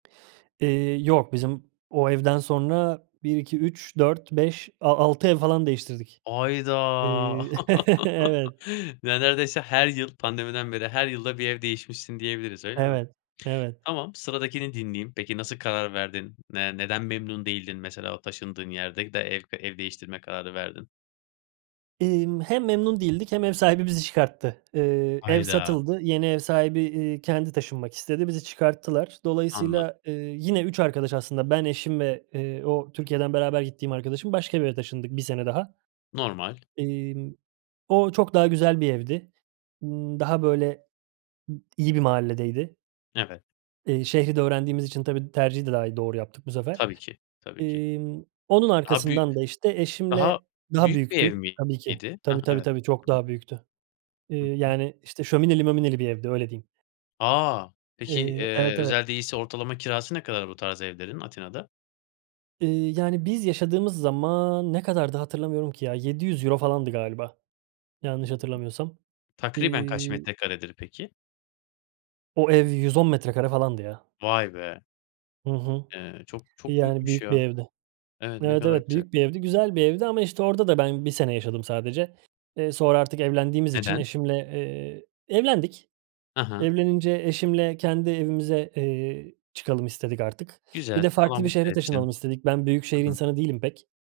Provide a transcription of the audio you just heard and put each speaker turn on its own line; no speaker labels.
Eee, yok. Bizim o evden sonra 1-2-3-4-5 a altı ev falan değiştirdik.
Hayda.
Eee, evet.
Ne neredeyse her yıl, pandemiden beri her yılda 1 ev değişmişsin diyebiliriz, öyle mi?
Evet. Evet.
Tamam, sıradakini dinleyeyim. Peki, nasıl karar verdin? Ne neden memnun değildin mesela o taşındığın yerde de, ev ka ev değiştirme kararı verdin?
Emm, hem memnun değildik hem ev sahibi bizi çıkarttı. Eee, ev
Hayda.
satıldı. Yeni ev sahibi, eee, kendi taşınmak istedi, bizi çıkarttılar.
Anladım.
Dolayısıyla, eee, yine 3 arkadaş, aslında ben, eşim ve, eee, o Türkiye'den beraber gittiğim arkadaşım, başka bir eve taşındık. 1 sene daha.
Normal.
Emm, o, çok daha güzel bir evdi. Imm, daha böyle m iyi bir mahalledeydi.
Evet.
Eee, şehri de öğrendiğimiz için tabii, tercihi de daha iyi, doğru yaptık bu sefer.
Tabii ki, tabii ki.
Emm, onun
Daha bü
arkasından da, işte,
daha
eşimle daha
büyük bir
büyüktü,
ev
tabii ki.
miydi? Heh,
Tabii, tabii,
evet.
tabii, çok daha büyüktü. Eee,
Hı hı.
yani, işte, şömineli mömineli bir evdi, öyle diyeyim.
A, peki,
Eee,
eee,
evet, evet.
özel değilse ortalama kirası ne kadar bu tarz evlerin Atina'da?
Iıı, yani, biz yaşadığımız zaman ne kadardı, hatırlamıyorum ki ya. €700 falandı galiba, yanlış hatırlamıyorsam.
Takriben kaç
İii
metrekaredir peki?
O ev 110 metrekare falandı, ya.
Vay be!
Hı hı.
Eee, çok çok
Yani,
büyükmüş,
büyük bir
ya.
evdi.
Evet, ne
Evet,
kadar
evet,
güzel.
büyük bir evdi. Güzel bir evdi ama, işte, orada da ben 1 sene yaşadım sadece. Eee, sonra artık evlendiğimiz için
Neden?
eşimle eee, evlendik.
Ha ha.
Evlenince eşimle kendi evimize, eee, çıkalım istedik artık. Bir
Güzel
de
Allah
farklı bir
mutlu
şehre
etsin.
taşınalım istedik. Ben büyük
I
şehir
hı.
insanı değilim pek.